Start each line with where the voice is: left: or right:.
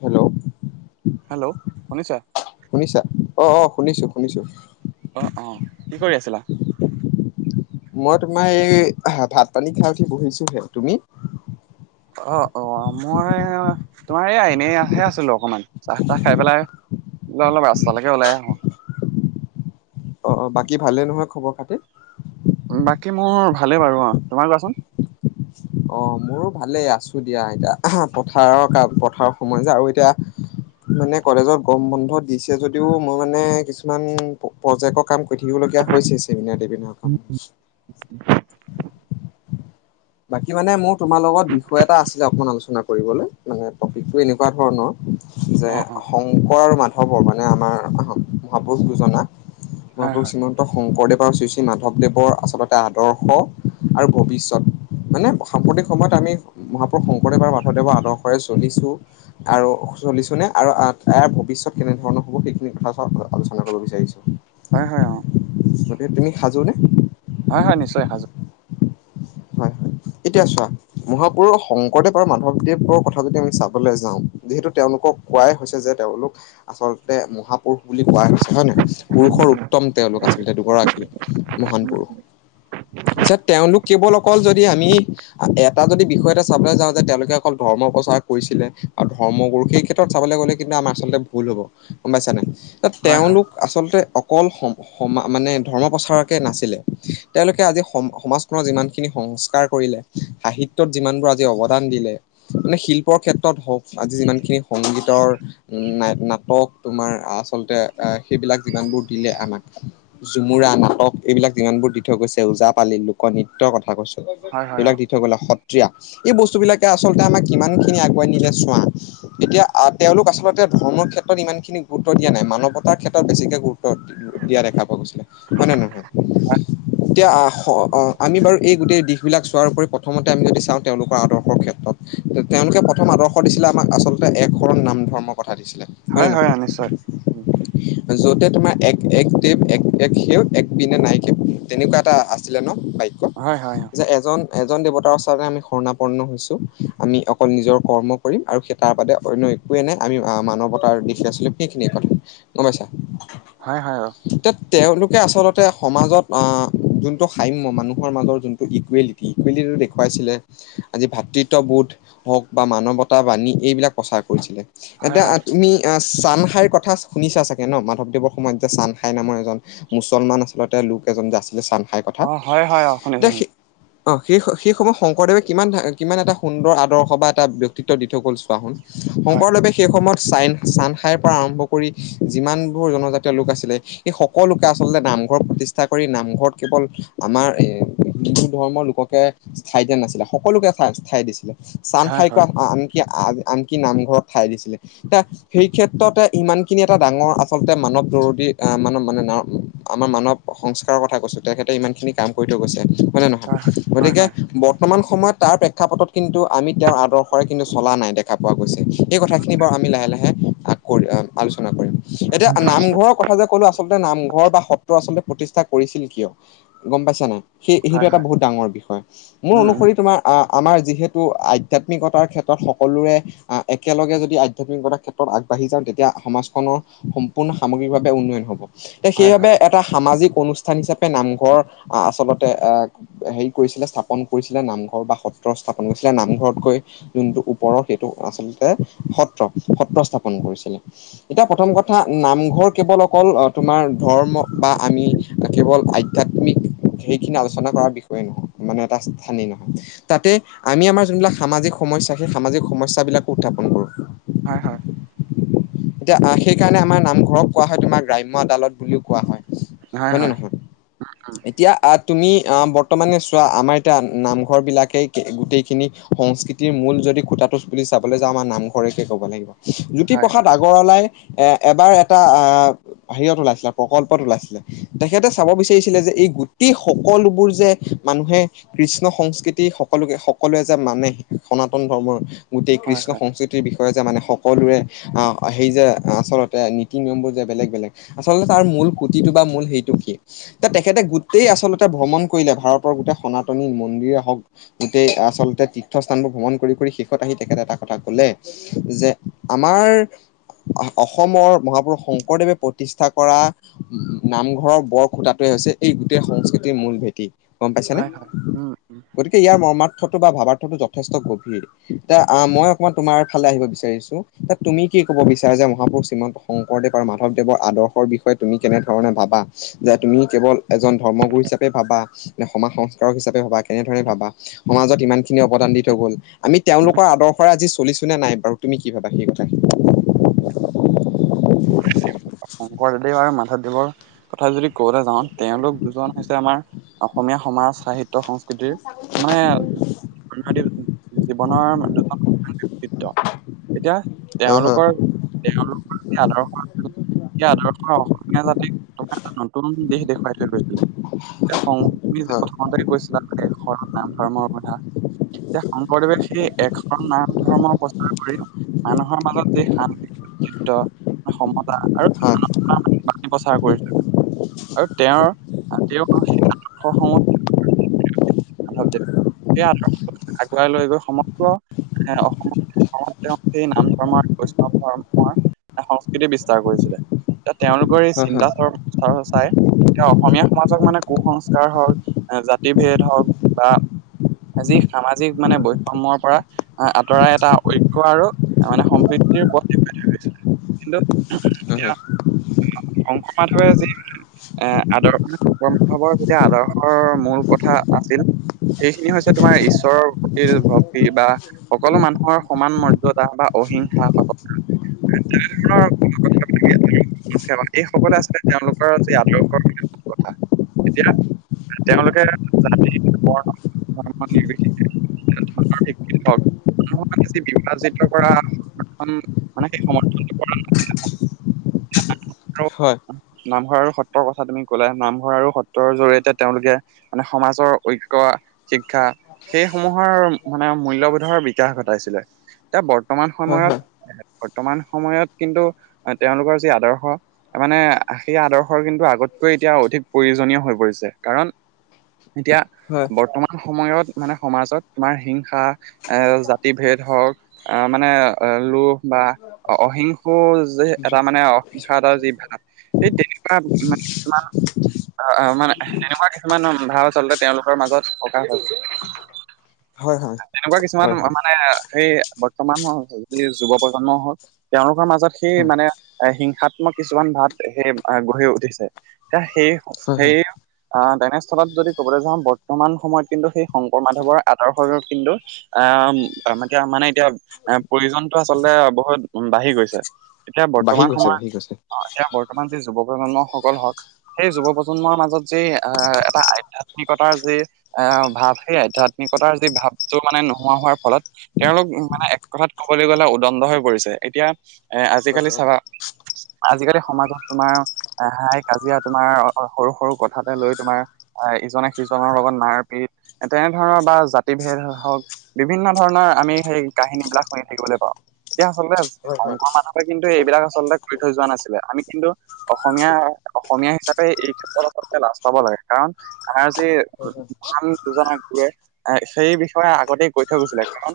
left: Hello
right: hello শুনিছা?
left: শুনিছা? অ' অ', শুনিছোঁ শুনিছোঁ।
right: অ' অ', কি কৰি আছিলা?
left: মই তোমাৰ এই, আহ ভাত পানী খাই উঠি বহিছোহে। তুমি?
right: অ' অ' মই, তোমাৰ এয়া এনেইহে আছিলোঁ অকমান। চাহ-তাহ খাই পেলাই অলপ ৰাস্তালেকে ওলাই আহোঁ।
left: অ' বাকী ভালেই নহয় খবৰ খাতি?
right: বাকী মোৰ ভালেই বাৰু অ' তোমাৰ কোৱাচোন?
left: অ' মোৰো ভালেই আছোঁ দিয়া [unintelligible] পথাৰৰ কাম পথাৰৰ সময় যে আৰু এতিয়া মানে কলেজত গম, বন্ধ দিছে যদিও মই মানে কিছুমান প-প্ৰজেকৰ, কাম কৰি থাকিবলগীয়া হৈছে চছেমিনাৰ-টেমিনাৰ
right: [inaudible]
left: বাকী মানে মোৰ তোমাৰ লগত বিষয় এটা আছিলে অকমান আলোচনা কৰিবলে, মানে টপিকটো এনেকুৱা ধৰণৰ,
right: অ
left: যে
right: অ
left: শংকৰ আৰু মাধৱৰ, মানে আমাৰ মহাপুৰুষ দুজনা,
right: হয়
left: মাহাপুৰুষ
right: হয়
left: শ্ৰীমন শংকৰদেৱ আৰু শ্ৰী শ্ৰী মাধৱদেৱৰ, আচলতে আদৰ্শ আৰু ভৱিষ্যত মানে সাম্প্ৰতিক সময়ত আমি, মহাপুৰুষ শংকৰদেৱ আৰু মাধদেৱৰ আদৰ্শৰে চলিছো। আৰু চলিছো নে? আৰু আ, ইয়াৰ ভৱিষ্যত কেনেধৰণৰ হ'ব সেইখিনি কথা আলোচনা কৰিব বিচাৰিছোঁ।
right: হয় হয়, অ'।
left: গতিকে তুমি সাজু নে?
right: হয় হয় নিশ্চয় সাজু।
left: হয় হয়।
right: [inaudible]
left: এতিয়া চোৱা, মহাপুৰুষৰ শংকৰদেৱ আৰু মাধৱদেৱৰ কথা যদি আমি চাবলৈ যাওঁ, যিহেতু তেওঁলোকক কোৱাই হৈছে যে, তেওঁলোক আচলতে মহা পুৰুষ বুলি কোৱাই হৈছে হয়নে? পুৰুষৰ উত্তম তেওঁলোক আচলতে দুগৰাকী, মহান পুৰুষ।
right: [inaudible]
left: পিছত তেওঁলোক কেৱল অকল যদি আমি এটা যদি বিষয়তে চাবলৈ যাওঁ, যে তেওঁলোকে অকল ধৰ্ম প্ৰচাৰ কৰিছিলে আৰু ধৰ্ম গুৰু সেই ক্ষেত্ৰত চাবলৈ গ'লে কিন্তু আমাৰ আচলতে ভুল হ'ব, গম পাইছানে!
right: হয় হয়
left: তেওঁলোক আচলতে অকল সম-সমা মানে ধৰ্ম প্ৰচাৰকে নাছিলে, তেওঁলোকে আজি সম-সমাজখনৰ যিমান খিনি সংস্কাৰ কৰিলে, সাহিত্যত যিমানবোৰ আজি অৱদান দিলে মানে শিল্পৰ, ক্ষেত্ৰত হওক আজি যিমানখিনি সংগীতৰ ন-নাটক তোমাৰ আচলতে সেইবিলাক যিমানবোৰ দিলে আমাক জুমুৰা, নাটক, এইবিলাক যিমানবোৰ দি থৈ গৈছে ওজাপালি, লোকনৃত ত্য কথা কৈছো,
right: হয় হয় অ
left: এইবিলাক দি থৈ গ'লে। সত্ৰীয়া, এই বস্তু বিলাকে আচলতে আমাক কিমান খিনি আগুৱাই নিলে চোৱা, এতিয়া তেওঁলোক আচলতে ধৰ্ম ক্ষেত্ৰত ইমান খিনি গুৰুত্ব দিয়া নাই, মানৱতাৰ ক্ষেত্ৰত বেছিকে গুৰুত্ব দিয়া দেখা পোৱা গৈছিলে, হয় নে নহয়? এতিয়া আহ আমি বাৰু এই গোটেই দিশ বিলাক চোৱাৰ উপৰি, প্ৰথমতে আমি যদি চাওঁ তেওঁলোকৰ আদৰ্শৰ ক্ষেত্ৰত, তেওঁলোকে প্ৰথম আদৰ্শ দিছিলে আমাক আচলতে এক শৰণ নাম ধৰ্মৰ কথা দিছিলে। নে
right: হয়,
left: নহয়
right: হয়, নিশ্চয়।
left: য'তে তোমাৰ এক-এক দেৱ এক-এক সে এক বিনে নাই কেও, তেনেকুৱা এটা আছিলে ন বা ক্য,
right: হয় হয় অ
left: যে এজন এজন দেৱতাৰ ওচৰতে আমি শৰ্ণাপৰ্ন হৈছো। আমি অকল নিজৰ কৰ্ম কৰিম আৰু সেইটো তাৰ বাদে অন্য একোৱেই নাই, আমি মানৱতাৰ দিশে চলিম, সেইখিনিয়ে কথা গম পাইছা।
right: হয়, হয়, অ।
left: তে-তেওঁলোকে আচলতে সমাজত যোনটো সাম্য মানুহ মানুহৰ মাজৰ যোনটো ইকুৱেলিটি, ইকুৱেলিটিটো দেখুৱাইছিলে, আজি ভাতৃত্ববোধ হওক বা মানৱতা বাণী, এইবিলাক প্ৰচাৰ কৰিছিলে।
right: হয়
left: এতিয়া আ
right: হয়
left: তুমি ছান হাইৰ কথা শুনিছা চাগে ন! মাধৱদেৱৰ সময়ত যে ছান হাই নামৰ এজন মুছলমান আচলতে লোক এজন যে আছিলে, চান খাইৰ কথা।
right: অ হয়, হয়, অ, শুনিছোঁ, শুনিছোঁ।
left: অঁ, সেই সেই সময়ত শংকৰদেৱে কিমান, কিমান এটা সুন্দৰ আদৰ্শ বা এটা ব্যক্তিত্ব দি থৈ গ'ল চোৱা।
right: হয়
left: শংকৰদেৱে সেই সময়ত চাইন চান খাইৰ পৰা আৰম্ভ কৰি যিমানবোৰ জনজাতীয় লোক আছিলে সেই সকলোকে আচলতে নামঘৰ প্ৰতিষ্ঠা কৰি নামঘৰত কেৱল আমাৰ এ হিন্দু ধৰ্মৰ লোককে স্থাই দিয়া নাছিলে, সকলোকে স্থাই দিছিলে। চান
right: হয়
left: খাইকোৱা
right: হয়
left: আনকি-আনকি নামঘৰত ঠাই দিছিলে এ। সেই ক্ষেত্ৰতে ইমান খিনি এটা ডাঙৰ আচলতে মানৱ জৰুৰী আহ মান মানে ন আমাৰ মানুৱ সংস্কাৰৰ কথা কৈছো, তেখেতে ইমান খনি কাম কৰি থৈ গৈছে, হয় নে নহয়! গতিকে বৰ্তমান সময়ত তাৰ প্ৰেক্ষাপটত কিন্তু আমি তেওঁৰ আদৰ্শৰে কিন্তু চলা নাই, দেখা পোৱা গৈছে। এই কথাখিনি বাৰো আমি লাহে-লাহে কৰি আলোচনা কৰিম। এতিয়া নামঘৰৰ কথা যে ক'লো, আচলতে নামঘৰ বা সত্ৰ আচলতে প্ৰতিষ্ঠা কৰিছিল কিয়? গম পাইছা নাই, সেই সেইটো
right: হয়
left: এটা
right: হয়
left: বহুত ডাঙৰ বিষয়। মোৰ
right: উম উম
left: অনুসৰি তোমাৰ আমাৰ যিহেতু আধ্যাত্মিকতাৰ ক্ষেত্ৰত সকলোৰে একেলগে যদি আধ্যাত্মিকতাৰ ক্ষেত্ৰত আগবাঢ়ি যাওঁ তেতিয়া সমাজখনৰ সম্পূৰ্ণ সামৰিকভাৱে উন্নয়ন হ'ব। এ,
right: হয়
left: সেইবাবে
right: হয়
left: এটা সামাজিক অনুষ্ঠান হিচাপে নামঘৰ আহ আচলতে আহ হেৰি কৰিছিলে, স্থাপন কৰিছিলে, নামঘৰ বা সত্ৰ স্থাপন কৰিছিলে। নামঘৰত গৈ যোনটো ওপৰৰ সেইটো আচলতে সত্ৰ, সত্ৰ স্থাপন কৰিছিলে। এতিয়া প্ৰথম কথা নামঘৰ কেৱল অকল তোমাৰ ধৰ্ম বা আমি কেৱল আই ধ্যাত্মিক সেইখিনি আলোচনা কৰাৰ বিষয়ে নহয় মানে এটা স্থানেই নহয়। তাতে আমি আমাৰ যোনবিলাক সামাজিক সমস্যা সেই সামাজিক সমস্যাবিলাকো উত্থাপন কৰোঁ।
right: হয়, হয়।
left: এতিয়া আ সেইকাৰণে আমাৰ নামঘৰক কোৱা হয় তোমাৰ গ্ৰাম্য আদালত বুলি কোৱা হয়। হয় নে নহয়।
right: আ, উম্।
left: এতিয়া আহ তুমি আহ বৰ্তমানে চোৱা আমাৰ এতিয়া নামঘৰ বিলাকে গোটেইখিনি সংস্কৃতি মূল যদি খুটাটোচ বুলি চাবলৈ যাওঁ আমাৰ নামঘৰে ক'ব লাগিব। জ্যোতি
right: হয়
left: প্ৰসাদ আগৰৱালাই এ- এবাৰ এটা আহ হৰিয়ত ওলাইছিলে প্ৰকল্পত ওলাইছিলে। তেখেতে চাব বিচাৰিছিলে যে এই গোটেই সকলোবোৰ যে মানুহে। কৃষ্ণ সংস্কৃতি সকলোকে সকলোৱে যে মানে সনাতন ধৰ্মৰ গোটেই
right: হয়
left: কৃষ্ণ
right: হয়
left: সংস্কৃতিৰ বিষয়ে যে মানে সকলোৰে। অ' সেই যে আচলতে নীতি-নিয়মবোৰ যে বেলেগ বেলেগ আচলতে তাৰ মূল খুঁতিটো বা মূল সেইটো কি? এ তেখেতে গোটেই আচলতে ভ্ৰমণ কৰিলে ভাৰতৰ গোটেই সনাতনী মন্দিৰে হওঁক। গোটেই আচলতে তীৰ্থস্থানবোৰ ভ্ৰমণ কৰি কৰি শেষত আহি তেখেতে এটা কথা ক'লে যে আমাৰ আহ অসমৰ মহাপুৰুষ শংকৰদেৱে প্ৰতিষ্ঠা কৰা নামঘৰৰ বৰ খুঁটাটোৱে হৈছে এই গোটেই সংস্কৃতিৰ মূল ভেটি। গম পাইছে নে
right: হয় হয় উম উম
left: গতিকে ইয়াৰ মৰ্মাৰ্থটো বা ভাবাৰ্থটো যথেষ্ট গভীৰ। এ মই অকমান তোমাৰ ফালে আহিব বিচাৰিছো তুমি কি ক'ব বিচাৰা যে মহাপুৰুষ শ্ৰীমন্ত শংকৰদেৱ আৰু মাধৱদেৱৰ আদৰ্শ বিষয়ে তুমি কেনেধৰণে ভাবা। যে তুমি কেৱল এজন ধৰ্মগুৰু হিচাপে ভাবা নে, সমাজ সংস্কাৰক হিচাপে ভাবা কেনেধৰণে ভাবা। সমাজত ইমান খিনি অৱদান দি থৈ গ'ল আমি তেওঁলোকৰ আদৰ্শৰে আজি চলিছো নে নাই বাৰু তুমি কি ভাবা সেই কথা।
right: শংকৰদেৱে আৰু মাধৱদেৱৰ কথা যদি ক'বলে যাওঁ তেওঁলোক দুজন হৈছে আমাৰ অসমীয়া সমাজ-সাহিত্য- সংস্কৃতিৰ মানে [unintelligible] জীৱনৰ দুজন [unintelligible] বক্তিত্ব। এতিয়া
left: হয় হয়
right: তেওঁলোকৰ, তেওঁলোকৰ যি আদৰ্শ আছিল সেই আদৰ্শ অসমীয়া জাতিক তোমাৰ এটা নতুন দিশ দেখুৱাই থৈ গৈছিলে। এ [inaudible] তুমি
left: হয়
right: প্ৰথমতে কৈছিলা [inaudible] সৰ নাম ধৰ্মৰ অৱধা। এতিয়া শংকৰদেৱে সেই একশৰণ নাম- ধৰ্ম প্ৰচাৰ কৰি মানুহৰ মাজত যে শান্তি [unintelligible] সমতা আৰু
left: হয়
right: [unintelligible] প্ৰচাৰ কৰি [unintelligible] আৰু তেওঁৰ তেওঁত [inaudible] [inaudible] মাধৱদেৱ এই আদৰ্শ আগুৱাই লৈ গৈ সমগ্ৰ অসমত, অসমত তেওঁ সেই নাম ধৰ্মৰ বৈষ্ণৱ ধৰ্মৰ সংস্কৃতি বিস্তাৰ কৰিছিলে। এই তেওঁলোকৰ এই
left: হয়
right: চিন্তা চৰ্চা চাই। তেওঁ অসমীয়া সমাজক মানে কু-সংস্কাৰ হওঁক জাতি ভেদ হওঁক বা আজি সামাজিক মানে বৈষম্যৰ পৰা আঁতৰাই এটা ঐক্য আৰু মানে সম্প্ৰিতিৰ [unintelligible]
left: হ', হ'।
right: শংকৰ-মাধৱে যি এ আদৰ্শ শংকৰ- মাধৱৰ যেতিয়া আদৰ্শৰ মূল কথা আছিল সেইখিনি হৈছে তোমাৰ ঈশ্বৰৰ প্ৰতি ভক্তি বা সকলো মানুহৰ সমান মৰ্যদা বা অহিংসা। [unintelligible] এই সকলে আছিল তেওঁলোকৰ যি আদৰ্শৰ কথা। এতিয়া তেওঁলোকে জাতি বৰ্ণ ধৰ্ম নিৰ্বিশেষে। কোনো ধৰনৰ সেইখিনি হওঁক। মানুহক বেছি বিভাজিত কৰা সমৰ্থন মানে সেই সময়ত।
left: হয়
right: [unintelligible] নামঘৰ আৰু সত্ৰৰ কথা তুমি কলাই নামঘৰ আৰু সত্ৰৰ জৰিয়তে তেওঁলোকে। মানে সমাজৰ ঐক্য শিক্ষা। সেই সমূহৰ মানে মূল্যবোধৰ বিকাশ ঘটাইছিলে। এতিয়া বৰ্তমান
left: হয় হয় হয়
right: সময়ত বৰ্তমান সময়ত কিন্তু তেওঁলোকৰ যি আদৰ্শ। মানে সেই আদৰ্শৰ কিন্তু আগতকৈ এতিয়া অধিক প্ৰয়োজনীয় হৈ পৰিছে কাৰণ। এতিয়া।
left: হয়
right: বৰ্তমান সময়ত মানে সমাজত তোমাৰ হিংসা এ জাতি ভেদ হওঁক। আহ মানে লোভ বা অহিংশু যে এটা মানে। হিংসা এটা যি ভাৱ সেই তেনেকোৱা মানে তোমাৰ। অ অ মানে তেনেকুৱা কিছুমান ভাৱ আচলতে তেওঁলোকৰ মাজত।
left: হয় হয় হয় হয় হয় হয় হয়
right: তেনেকুৱা কিছুমান
left: হয়
right: মানে সেই। [unintelligible] যি যুৱ প্ৰজন্ম হওঁক তেওঁলোকৰ মাজত সেই
left: হয়
right: মানে এ হিংসাত। কিছুমান ভাৱ সেই গঢ়ি উঠিছে সেই
left: হয় হয়
right: সেই। আহ তেনেস্থলত যদি কবলৈ যাওঁ বৰ্তমান সময়ত কিন্তু সেই শংকৰ মাধৱৰ আদৰ্শ কিন্তু। আহ এতিয়া মানে এতিয়া এ প্ৰয়োজনতটো আচলতে বহুত বাঢ়ি গৈছে। এতিয়া
left: বাঢ়ি
right: বৰ্তমান
left: গৈছে বাঢ়ি গৈছে।
right: সময়ত অ এতিয়া বৰ্তমান যি যুৱ প্ৰজন্ম সকল হওঁক। সেই যুৱ প্ৰজন্মৰ মাজত যি আহ এটা আধ্যাত্মিকতাৰ যি। আহ ভাৱ সেই আধ্যাত্মিকতাৰ যি ভাৱটো মানে নোহোৱা হোৱাৰ ফলত। তেওঁলোক মানে এক কথাত ক'বলৈ গ'লে উদণ্ড হৈ পৰিছে এতিয়া এ
left: হয়
right: আজিকালি
left: হয়
right: চাবা। আজিকালি সমাজত তোমাৰ। এ হাই কাজিয়া তোমাৰ সৰু সৰু কথাতে লৈ তোমাৰ। আহ ইজনে সিজনৰ লগত মাৰ পিত তেনেধৰণৰ বা জাতি ভেদ হওঁক। বিভিন্ন ধৰণৰ আমি সেই কাহিনী বিলাক শুনি থাকিবলৈ পাওঁ এতিয়া আচলতে।
left: হয় হয়।
right: শংকৰ মাধৱে কিন্তু এইবিলাক আচলতে কৰি থৈ যোৱা নাছিলে আমি কিন্তু। অসমীয়া অসমীয়া হিচাপে এই ক্ষেত্ৰত আচলতে লাজ পাব লাগে কাৰণ আমাৰ যি। ভাল। [unintelligible] সেই বিষয়ে আগতেই কৈ থৈ গৈছিলে কাৰণ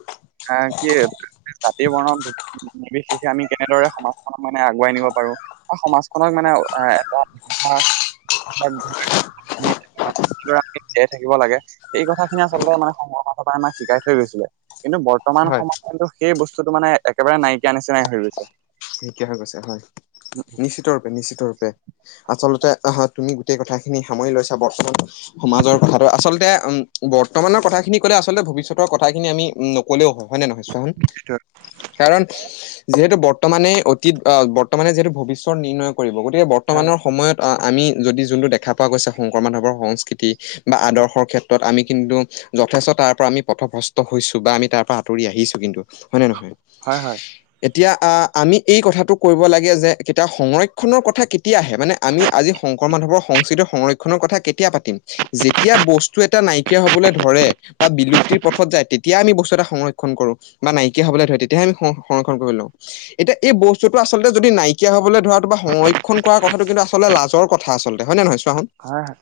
right: এ কি। তাতে বনাম। বিশেষে আমি কেনেদৰে সমাজখনক মানে আগুৱাই নিব পাৰো আৰু সমাজখনক মানে এটা। [unintelligible] ল'ৰা জীয়াই থাকিব লাগে সেই কথা খিনি আচলতে মানে [unintelligible] পৰা আমাক শিকাই থৈ গৈছিলে। কিন্তু বৰ্তমান
left: হয়
right: সময়ত কিন্তু সেই বস্তুটো মানে একেবাৰে নাইকিয়া নিচিনাই হৈ গৈছে।
left: নাইকিয়া হৈ গৈছে হয় নিশ্চিত ৰূপে নিশ্চিত ৰূপে। আচলতে আহ তুমি গোটেই কথাখিনি সামৰি লৈছা বৰ্তমান সমাজৰ কথাটো আচলতে। বৰ্তমানৰ কথাখিনি কলে আচলতে ভৱিষ্যতৰ কথাখিনি আমি নক'লেও হয়। হয় নে নহয় চোৱা চোন কাৰণ যিহেতু বৰ্তমানে। অতীত বৰ্তমানে যিহেতু ভৱিষ্যত নিৰ্ণয় কৰিব গতিকে
right: হয়
left: বৰ্তমানৰ সময়ত। আমি যদি যোনটো দেখা পোৱা গৈছে শংকৰ মাধৱৰ সংস্কৃতি। বা আদৰ্শৰ ক্ষেত্ৰত আমি কিন্তু, যথেষ্ট তাৰ পৰা আমি পথভ্ৰষ্ট হৈছো বা আমি তাৰ পৰা আঁতৰি আহিছো কিন্তু, হয় নে নহয়?
right: হয় হয়।
left: এতিয়া আ আমি, এই কথাটো কৰিব লাগে যে কেতিয়া সংৰক্ষণৰ কথা কেতিয়া আহে মানে আমি আজি শংকৰ মাধৱৰ সংস্কৃতি সংৰক্ষণ খনৰ কথা কেতিয়া পাতিম, যেতিয়া বস্তু এটা নাইকিয়া হ'বলৈ ধৰে বা বিলুপ্তিৰ পথত যায় তেতিয়া আমি বস্তু এটা সংৰক্ষণ কৰো। বা নাইকিয়া হবলৈ ধৰে তেতিয়াহে আমি সংৰক্ষণ কৰিব লওঁ, এতিয়া এই বস্তুটো আচলতে যদি নাইকিয়া হবলৈ ধৰাটো বা সংৰক্ষণ কৰাৰ কথাটো কিন্তু আচলতে লাজৰ কথা আচলতে হয় নে নহয় চোৱাচোন।
right: হয় হয়।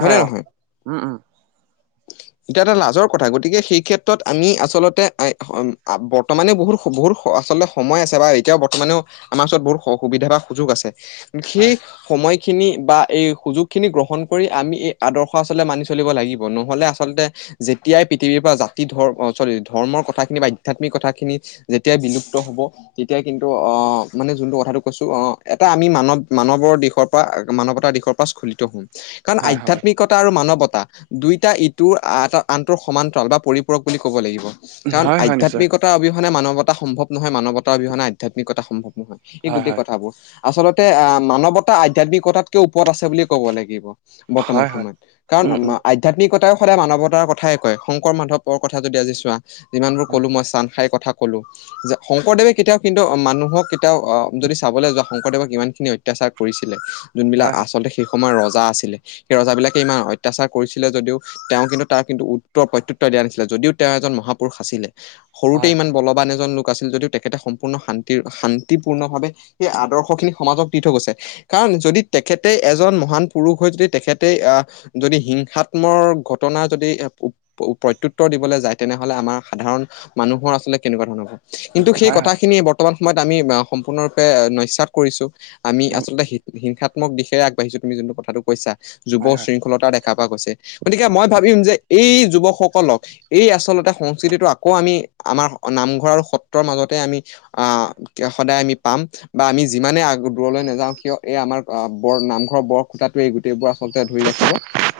left: হয়নে
right: হয় অ
left: নহয়?
right: [inaudible]
left: এয়া এটা লাজৰ কথা, গতিকে সেই ক্ষেত্ৰত আমি আচলতে বৰ্তমানে বহুত বহুত আচলতে সময় আছে বা এতিয়াও বৰ্তমানেও আমাৰ ওচৰত বহুত স সুবিধা বা সুযোগ আছে সেই
right: হয়
left: সময়খিনি বা এই সুযোগখিনি গ্ৰহণ কৰি আমি এই আদৰ্শ আচলতে মানি চলিব লাগিব নহ'লে আচলতে, যেতিয়াই পৃথিৱীৰ পৰা জাতি ধ চৰি ধৰ্মৰ কথাখিনি বা আধ্যাত্মিক কথাখিনি যেত তিয়াই বিলুপ্ত হ'ব, তেতিয়াই কিন্তু অ মানে যোনটো কথাটো কৈছো অ এটা আমি মানৱ মানৱৰ দিশৰ পৰা মানৱতা দিশৰ পৰা স্খলিত হম, কাৰণ
right: হয় হয়
left: আধ্যাত্মিক ঐক্যতা আৰু মানৱতা দুয়োটা ইটোৰ আনটোৰ সমান্তৰাল বা পৰিপূৰক বুলি ক'ব লাগিব। কাৰণ
right: হয় হয় নিশ্চয়
left: আধ্যাত্মিকতা অবিহনে মানৱতা সম্ভৱ নহয়, মানৱতা অবিহনে আধ্যাত্মিকতা সম্ভৱ নহয়। এই
right: হয়
left: গোটেই
right: হয়
left: কথাবোৰ, আচলতে আহ মানৱতা আধ্যয়াত্মিকতাতকে ওপৰত আছে বুলি ক'ব লাগিব বৰ্তমান
right: হয় হয়
left: সময়ত কাৰণ
right: উম
left: আ
right: উম
left: মা আধ আধ্যাত্মিকতাইও সদায় মানৱতাৰ কথাই কয় শংকৰ মাধৱৰ কথা যদি আজি চোৱা যিমানবোৰ
right: হয়
left: কলো মই চান খাইৰ কথা কলো, যে শংকৰদেৱে কেতিয়াও কিন্তু মানুহক এতিয়াও অ যদি চাবলৈ যোৱা শংকৰদেৱক ইমান খিন অত্যাচাৰ কৰিছিলে যোনবিলাক
right: হয়
left: আচলতে সেই সময়ত ৰজা আছিলে, সেই ৰজাবিলাকে ইমান অত্যাচাৰ কৰিছিলে যদিও তেওঁ কিন্তু তাৰ কিন্তু উত্তৰ প্ৰত্যুত্তৰ দিয়া নাছিলে যদিও তেওঁ এজন মহাপুৰুষ আছিলে সৰুতে
right: হয় হয়
left: ইমান বল লোক আছিল যদিও তেখেতে সম্পূৰ্ণ শান্তি শান্তিপূৰ্ণ ভাৱে সেই আদৰ্শ খিনি সমাজক দি থৈ গৈছে। কাৰণ যদি তেখেতে এজন মহান পুৰুষ হৈ যদি তেখেতে আহ, যদি হিংসাত্মৰ ঘটনা যদি এ উপ প্ৰত্যুত্তৰ দিবলৈ যায় তেনেহলে আমাৰ সাধাৰণ মানুহৰ আচলতে কেনেকুৱা ধৰণৰ হ'ব। কিন্তু সেই
right: হয় হয়
left: কথাখিনি বৰ্তমান সময়ত আমি সম্পূৰ্ণৰূপে নস্যাৎ কৰিছো। আমি
right: উম
left: আচলতে হিংসাত্মক দিশে আগাঢিছো তুমি যোনটো কথাটো কৈছা যুৱ
right: হয় হয়
left: শৃংখলতা দেখা দেখা পা কৈছে, গতিকে মই ভাবিম যে এই যুৱকসকলক এই আচলতে সংস্কৃতিটো আকৌ আমি আমাৰ নামঘৰ আৰু সত্ৰৰ মাজতে আমি আহ তেতিয়া সদায় আমি পাম, বা আমি যিমানে আগ দূৰলৈ নাযাও কিয়, এই আমাৰ বৰ নামঘৰৰ বৰ খুটাটোৱে এই গোটেইবোৰ আচলতে ধৰি ৰাখি থাকিব।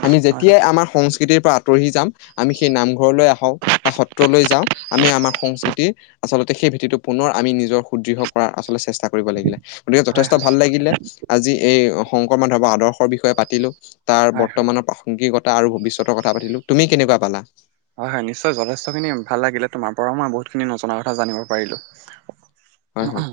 left: আমি
right: হয়
left: যেতিয়াই
right: হয়
left: আমাৰ সংস্কৃতিৰ পৰা আঁতৰি যাম, আমি সেই নামঘৰলৈ আহো- বা সত্ৰলৈ যাওঁ, আমি আমাৰ সংস্কৃতিৰ- আচলতে সেই ভেতিটো পুনৰ আমি নিজৰ সু্দৃঢ় কৰাৰ আচলতে চেষ্টা কৰোঁ। কৰিব লাগিলে, গতিকে
right: হয়
left: যথেষ্ট
right: হয়
left: ভাল লাগিলে, আজি এই শংকৰ মাধৱৰ আদৰ্শৰ বিষয়ে পাতিলো। তাৰ
right: হয় হয়
left: বৰ্তমানৰ প্ৰাসংগিকতা আৰু ভৱিষ্যতৰ কথা পাতিলো, তুমি কেনেকুৱা পালা?
right: হয় হয় নিশ্চয় যথেষ্ট খিনি ভাল লাগিলে, তোমাৰ পৰাও মই বহুতখিনি নজনা কথা জানিব পাৰিলো।
left: হয় হয়।